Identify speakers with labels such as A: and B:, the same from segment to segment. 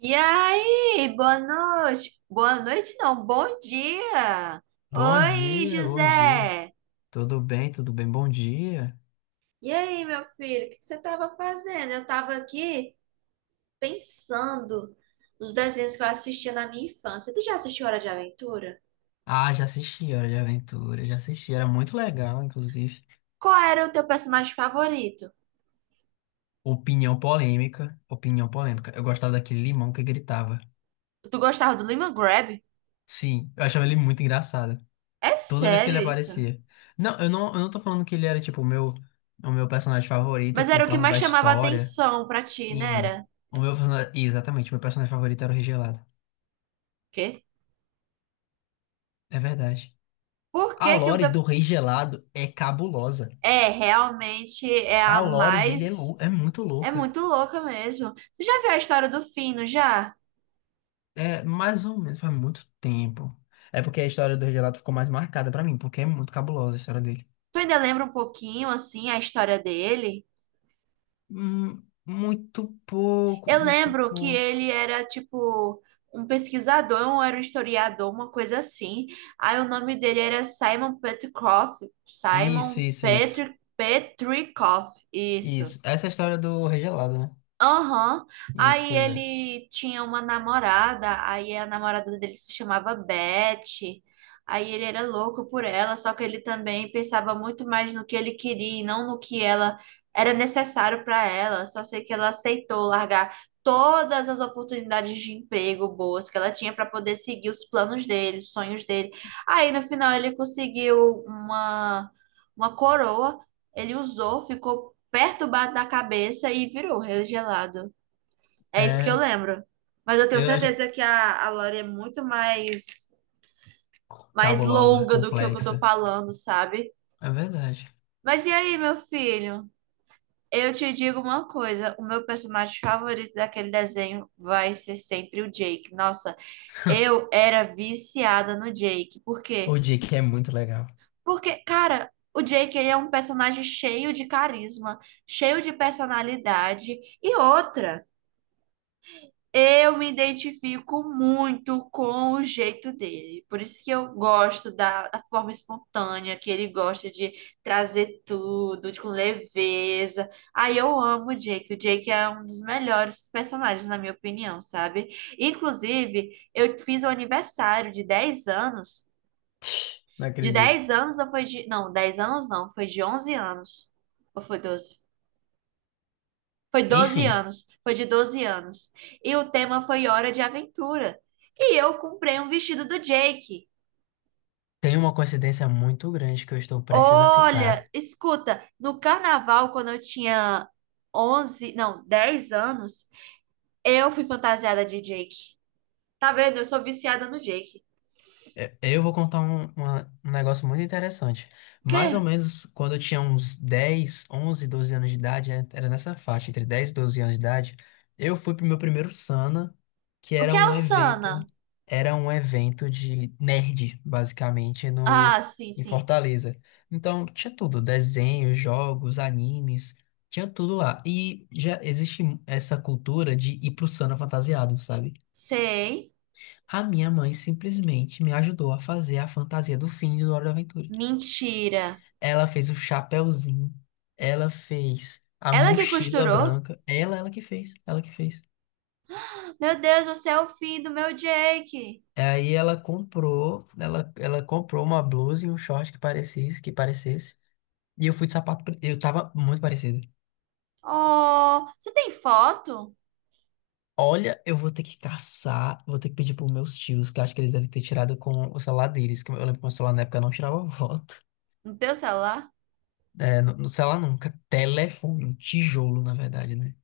A: E aí, boa noite. Boa noite, não, bom dia.
B: Bom
A: Oi,
B: dia, bom dia.
A: José.
B: Tudo bem, bom dia.
A: E aí, meu filho, o que que você estava fazendo? Eu estava aqui pensando nos desenhos que eu assistia na minha infância. Tu já assistiu Hora de Aventura?
B: Ah, já assisti Hora de Aventura, já assisti. Era muito legal, inclusive.
A: Qual era o teu personagem favorito?
B: Opinião polêmica, opinião polêmica. Eu gostava daquele limão que gritava.
A: Tu gostava do Lima Grab?
B: Sim, eu achava ele muito engraçado.
A: É
B: Toda vez que
A: sério
B: ele
A: isso?
B: aparecia. Não, eu não tô falando que ele era, tipo, o meu personagem favorito
A: Mas
B: por
A: era o que
B: causa
A: mais
B: da
A: chamava
B: história.
A: atenção pra ti, né?
B: Sim,
A: Era?
B: o meu personagem... Exatamente, o meu personagem favorito era o Rei Gelado.
A: Quê?
B: É verdade.
A: Por que
B: A
A: que o
B: lore
A: teu...
B: do Rei Gelado é cabulosa.
A: É, realmente é
B: A
A: a
B: lore dele é,
A: mais
B: é muito
A: É
B: louca.
A: muito louca mesmo. Tu já viu a história do Fino, já?
B: É mais ou menos faz muito tempo. É porque a história do Regelato ficou mais marcada pra mim, porque é muito cabulosa a história dele.
A: Tu ainda lembra um pouquinho, assim, a história dele?
B: Muito pouco,
A: Eu
B: muito
A: lembro que
B: pouco.
A: ele era, tipo, um pesquisador, ou era um historiador, uma coisa assim. Aí o nome dele era Simon Petrikov.
B: Isso,
A: Simon
B: isso, isso.
A: Petri Petrikov, isso.
B: Isso. Essa é a história do Regelado, né?
A: Aham.
B: Isso,
A: Aí
B: pois é.
A: ele tinha uma namorada, aí a namorada dele se chamava Beth. Aí ele era louco por ela, só que ele também pensava muito mais no que ele queria e não no que ela era necessário para ela. Só sei que ela aceitou largar todas as oportunidades de emprego boas que ela tinha para poder seguir os planos dele, os sonhos dele. Aí no final ele conseguiu uma coroa, ele usou, ficou perturbado na cabeça e virou regelado. É isso que eu
B: É,
A: lembro. Mas eu tenho
B: eu acho
A: certeza que a Lore é muito mais, mais
B: cabulosa,
A: longa do que o que eu tô
B: complexa.
A: falando, sabe?
B: É verdade.
A: Mas e aí, meu filho? Eu te digo uma coisa, o meu personagem favorito daquele desenho vai ser sempre o Jake. Nossa, eu era viciada no Jake. Por quê?
B: O Jake é muito legal.
A: Porque, cara, o Jake ele é um personagem cheio de carisma, cheio de personalidade e outra. Eu me identifico muito com o jeito dele. Por isso que eu gosto da forma espontânea, que ele gosta de trazer com leveza. Aí eu amo o Jake. O Jake é um dos melhores personagens, na minha opinião, sabe? Inclusive, eu fiz o aniversário de 10 anos.
B: Não
A: De
B: acredito.
A: 10 anos ou foi de. Não, 10 anos não, foi de 11 anos. Ou foi 12? Foi 12
B: Enfim,
A: anos, foi de 12 anos. E o tema foi Hora de Aventura. E eu comprei um vestido do Jake.
B: tem uma coincidência muito grande que eu estou prestes a
A: Olha,
B: citar.
A: escuta, no carnaval, quando eu tinha 11 não, 10 anos, eu fui fantasiada de Jake. Tá vendo? Eu sou viciada no Jake.
B: É, eu vou contar um negócio muito interessante.
A: O
B: Mais ou
A: quê?
B: menos quando eu tinha uns 10 11 12 anos de idade, né, era nessa faixa, entre 10 e 12 anos de idade, eu fui pro meu primeiro Sana, que
A: O que é o Sana?
B: era um evento de nerd, basicamente, no,
A: Ah, sim,
B: em
A: sim.
B: Fortaleza. Então, tinha tudo, desenhos, jogos, animes, tinha tudo lá. E já existe essa cultura de ir pro Sana fantasiado, sabe?
A: Sei.
B: A minha mãe simplesmente me ajudou a fazer a fantasia do fim de Hora da Aventura.
A: Mentira.
B: Ela fez o chapéuzinho, ela fez a
A: Ela que
B: mochila
A: costurou?
B: branca, ela que fez, ela que fez.
A: Meu Deus, você é o fim do meu Jake.
B: Aí ela comprou, ela comprou uma blusa e um short que parecesse, que parecesse. E eu fui de sapato, eu tava muito parecido.
A: Oh, você tem foto?
B: Olha, eu vou ter que caçar, vou ter que pedir pros meus tios, que eu acho que eles devem ter tirado com o celular deles, que eu lembro que o meu celular na época não tirava foto.
A: No teu celular?
B: É, no celular nunca. Telefone, um tijolo, na verdade, né?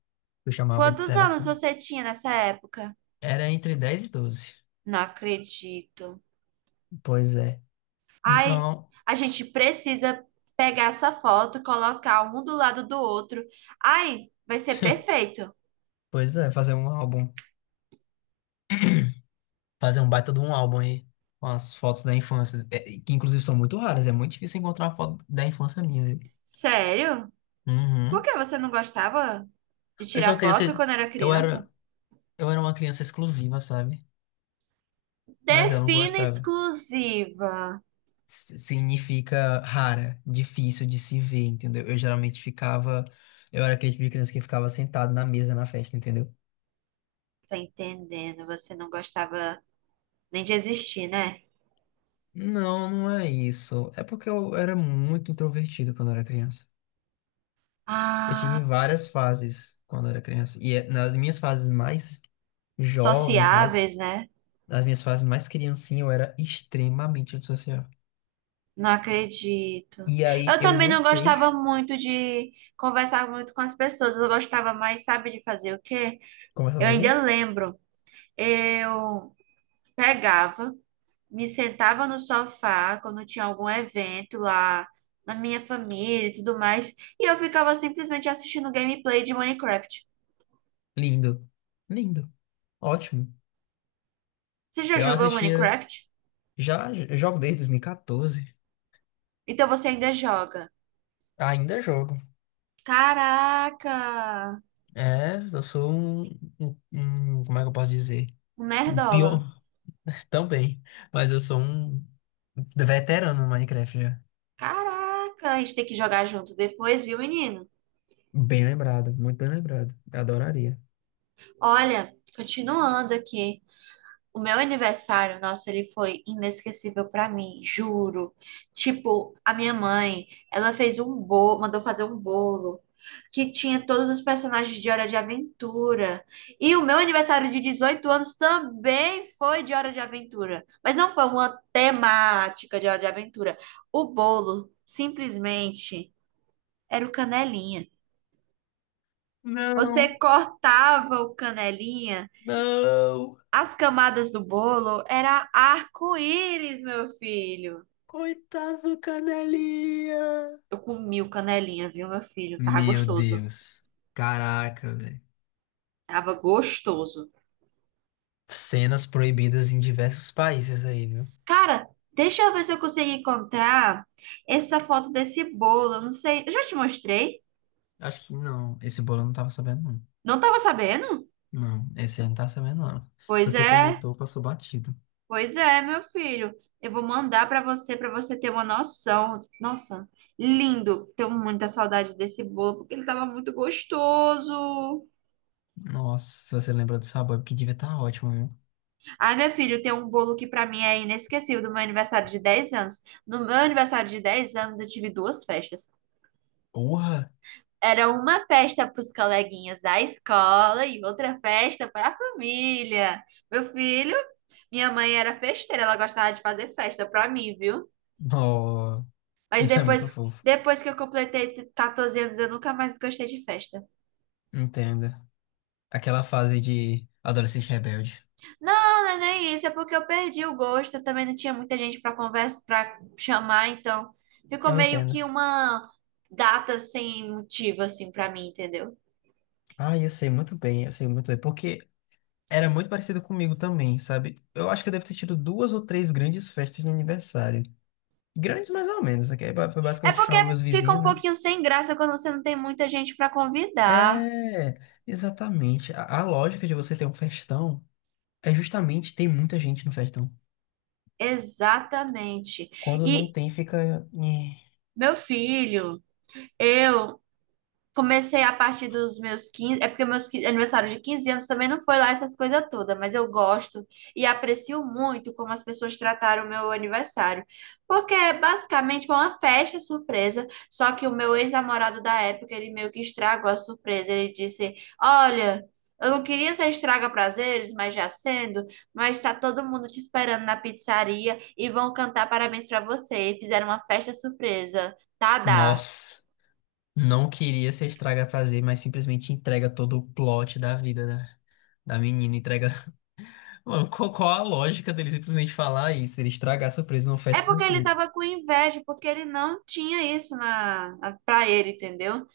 B: Eu chamava de
A: Quantos anos
B: telefone.
A: você tinha nessa época?
B: Era entre 10 e doze.
A: Não acredito.
B: Pois é.
A: Ai,
B: Então,
A: a gente precisa pegar essa foto, colocar um do lado do outro. Ai, vai ser perfeito.
B: pois é, fazer um álbum. Fazer um baita de um álbum aí. Com as fotos da infância. É, que inclusive são muito raras. É muito difícil encontrar uma foto da infância minha, viu?
A: Sério? Por
B: Uhum.
A: que você não gostava de
B: Eu sou uma
A: tirar foto
B: criança.
A: quando era
B: Eu
A: criança?
B: era, eu era uma criança exclusiva, sabe? Mas eu não
A: Defina
B: gostava.
A: exclusiva.
B: Significa rara, difícil de se ver, entendeu? Eu geralmente ficava, eu era aquele tipo de criança que ficava sentado na mesa na festa, entendeu?
A: Tá entendendo? Você não gostava nem de existir, né?
B: Não, não é isso. É porque eu era muito introvertido quando eu era criança. Eu tive
A: Ah,
B: várias fases quando eu era criança. E nas minhas fases mais jovens, mais,
A: sociáveis, né?
B: nas minhas fases mais criancinha, eu era extremamente antissocial.
A: Não acredito.
B: E aí
A: Eu
B: eu
A: também
B: não
A: não
B: sei.
A: gostava muito de conversar muito com as pessoas. Eu gostava mais, sabe, de fazer o quê?
B: Conversar
A: Eu ainda
B: sozinho?
A: lembro. Eu pegava, me sentava no sofá quando tinha algum evento lá na minha família e tudo mais, e eu ficava simplesmente assistindo gameplay de Minecraft.
B: Lindo. Lindo. Ótimo.
A: Você já
B: Eu
A: jogou
B: assistia.
A: Minecraft?
B: Já jogo desde 2014.
A: Então você ainda joga.
B: Ainda jogo.
A: Caraca!
B: É, eu sou um, como é que eu posso dizer?
A: Um
B: Um
A: nerdola.
B: pior também. Mas eu sou um veterano no Minecraft já.
A: Caraca, a gente tem que jogar junto depois, viu, menino?
B: Bem lembrado, muito bem lembrado. Eu adoraria.
A: Olha, continuando aqui, o meu aniversário, nossa, ele foi inesquecível pra mim, juro. Tipo, a minha mãe, ela fez um bolo, mandou fazer um bolo que tinha todos os personagens de Hora de Aventura. E o meu aniversário de 18 anos também foi de Hora de Aventura, mas não foi uma temática de Hora de Aventura. O bolo simplesmente era o canelinha.
B: Não,
A: Você cortava o canelinha.
B: não!
A: As camadas do bolo era arco-íris, meu filho.
B: Coitado do Canelinha!
A: Eu comi o canelinha, viu, meu filho? Tava
B: Meu
A: gostoso.
B: Deus. Caraca, velho.
A: Tava gostoso.
B: Cenas proibidas em diversos países aí, viu?
A: Cara, deixa eu ver se eu consigo encontrar essa foto desse bolo. Eu não sei. Eu já te mostrei?
B: Acho que não. Esse bolo eu não tava sabendo, não.
A: Não tava sabendo?
B: Não, esse eu não tá sabendo, não. Se
A: Pois
B: você
A: é,
B: comentou, passou batido.
A: pois é, meu filho. Eu vou mandar pra você ter uma noção. Nossa, lindo. Tenho muita saudade desse bolo, porque ele tava muito gostoso.
B: Nossa, se você lembra do sabor, que devia estar ótimo, viu?
A: Ai, meu filho, tem um bolo que pra mim é inesquecível do meu aniversário de 10 anos. No meu aniversário de 10 anos, eu tive duas festas.
B: Porra!
A: Era uma festa para os coleguinhas da escola e outra festa para a família. Meu filho, minha mãe era festeira, ela gostava de fazer festa pra mim, viu?
B: Oh,
A: Mas
B: isso é muito
A: depois,
B: fofo.
A: depois que eu completei 14 anos, eu nunca mais gostei de festa.
B: Entendo. Aquela fase de adolescente rebelde.
A: Não, não é nem isso, é porque eu perdi o gosto, eu também não tinha muita gente para conversa, para chamar, então ficou
B: Eu
A: meio que
B: entendo.
A: uma data sem motivo assim para mim, entendeu?
B: Ah, eu sei muito bem, eu sei muito bem. Porque era muito parecido comigo também, sabe? Eu acho que eu devo ter tido duas ou três grandes festas de aniversário. Grandes mais ou menos, né? Que aí foi
A: É
B: basicamente
A: porque
B: chamar meus
A: fica um
B: vizinhos, né?
A: pouquinho sem graça quando você não tem muita gente para convidar.
B: É, exatamente. A lógica de você ter um festão. É justamente tem muita gente no festão.
A: Exatamente.
B: Quando não
A: E
B: tem, fica. Nhé.
A: meu filho, eu Comecei a partir dos meus 15, é porque meus 15 aniversário de 15 anos também não foi lá essas coisas todas, mas eu gosto e aprecio muito como as pessoas trataram o meu aniversário. Porque basicamente foi uma festa surpresa, só que o meu ex-namorado da época, ele meio que estragou a surpresa. Ele disse: "Olha, eu não queria ser estraga prazeres, mas já sendo, mas tá todo mundo te esperando na pizzaria e vão cantar parabéns pra você. E fizeram uma festa surpresa. Tá, dá.
B: Nossa, não queria ser estraga prazer, mas simplesmente entrega todo o plot da vida da menina. Entrega. Mano, qual a lógica dele simplesmente falar isso? Ele estragar a surpresa numa
A: É
B: festa
A: porque ele
B: surpresa.
A: tava com inveja, porque ele não tinha isso na pra ele, entendeu?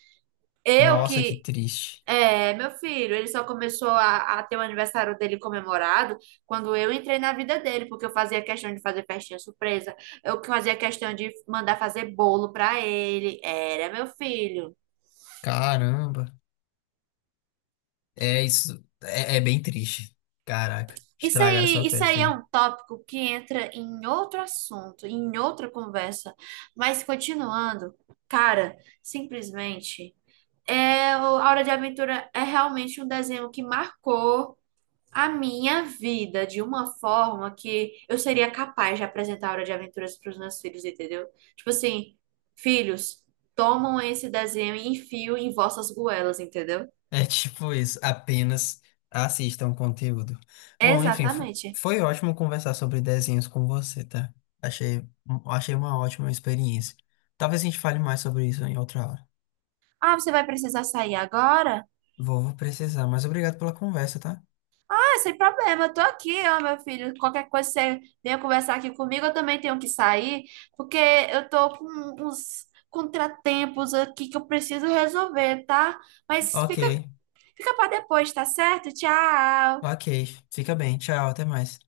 A: Eu
B: Nossa, que
A: que.
B: triste.
A: É, meu filho, ele só começou a ter o aniversário dele comemorado quando eu entrei na vida dele, porque eu fazia questão de fazer festinha surpresa, eu que fazia questão de mandar fazer bolo pra ele. Era meu filho.
B: Caramba. É isso. É, é bem triste. Caraca. Estragaram sua
A: Isso
B: festa
A: aí é
B: aí.
A: um tópico que entra em outro assunto, em outra conversa. Mas continuando, cara, simplesmente. É, o A Hora de Aventura é realmente um desenho que marcou a minha vida de uma forma que eu seria capaz de apresentar a Hora de Aventuras para os meus filhos, entendeu? Tipo assim, filhos, tomam esse desenho e enfio em vossas goelas, entendeu?
B: É tipo isso, apenas assistam o conteúdo. Bom, enfim,
A: Exatamente.
B: foi ótimo conversar sobre desenhos com você, tá? Achei, achei uma ótima experiência. Talvez a gente fale mais sobre isso em outra hora.
A: Ah, você vai precisar sair agora?
B: Vou, vou precisar, mas obrigado pela conversa, tá?
A: É, sem problema, eu tô aqui, ó, meu filho. Qualquer coisa você venha conversar aqui comigo, eu também tenho que sair, porque eu tô com uns contratempos aqui que eu preciso resolver, tá? Mas
B: Ok,
A: fica, fica para depois, tá certo? Tchau!
B: ok. Fica bem. Tchau, até mais.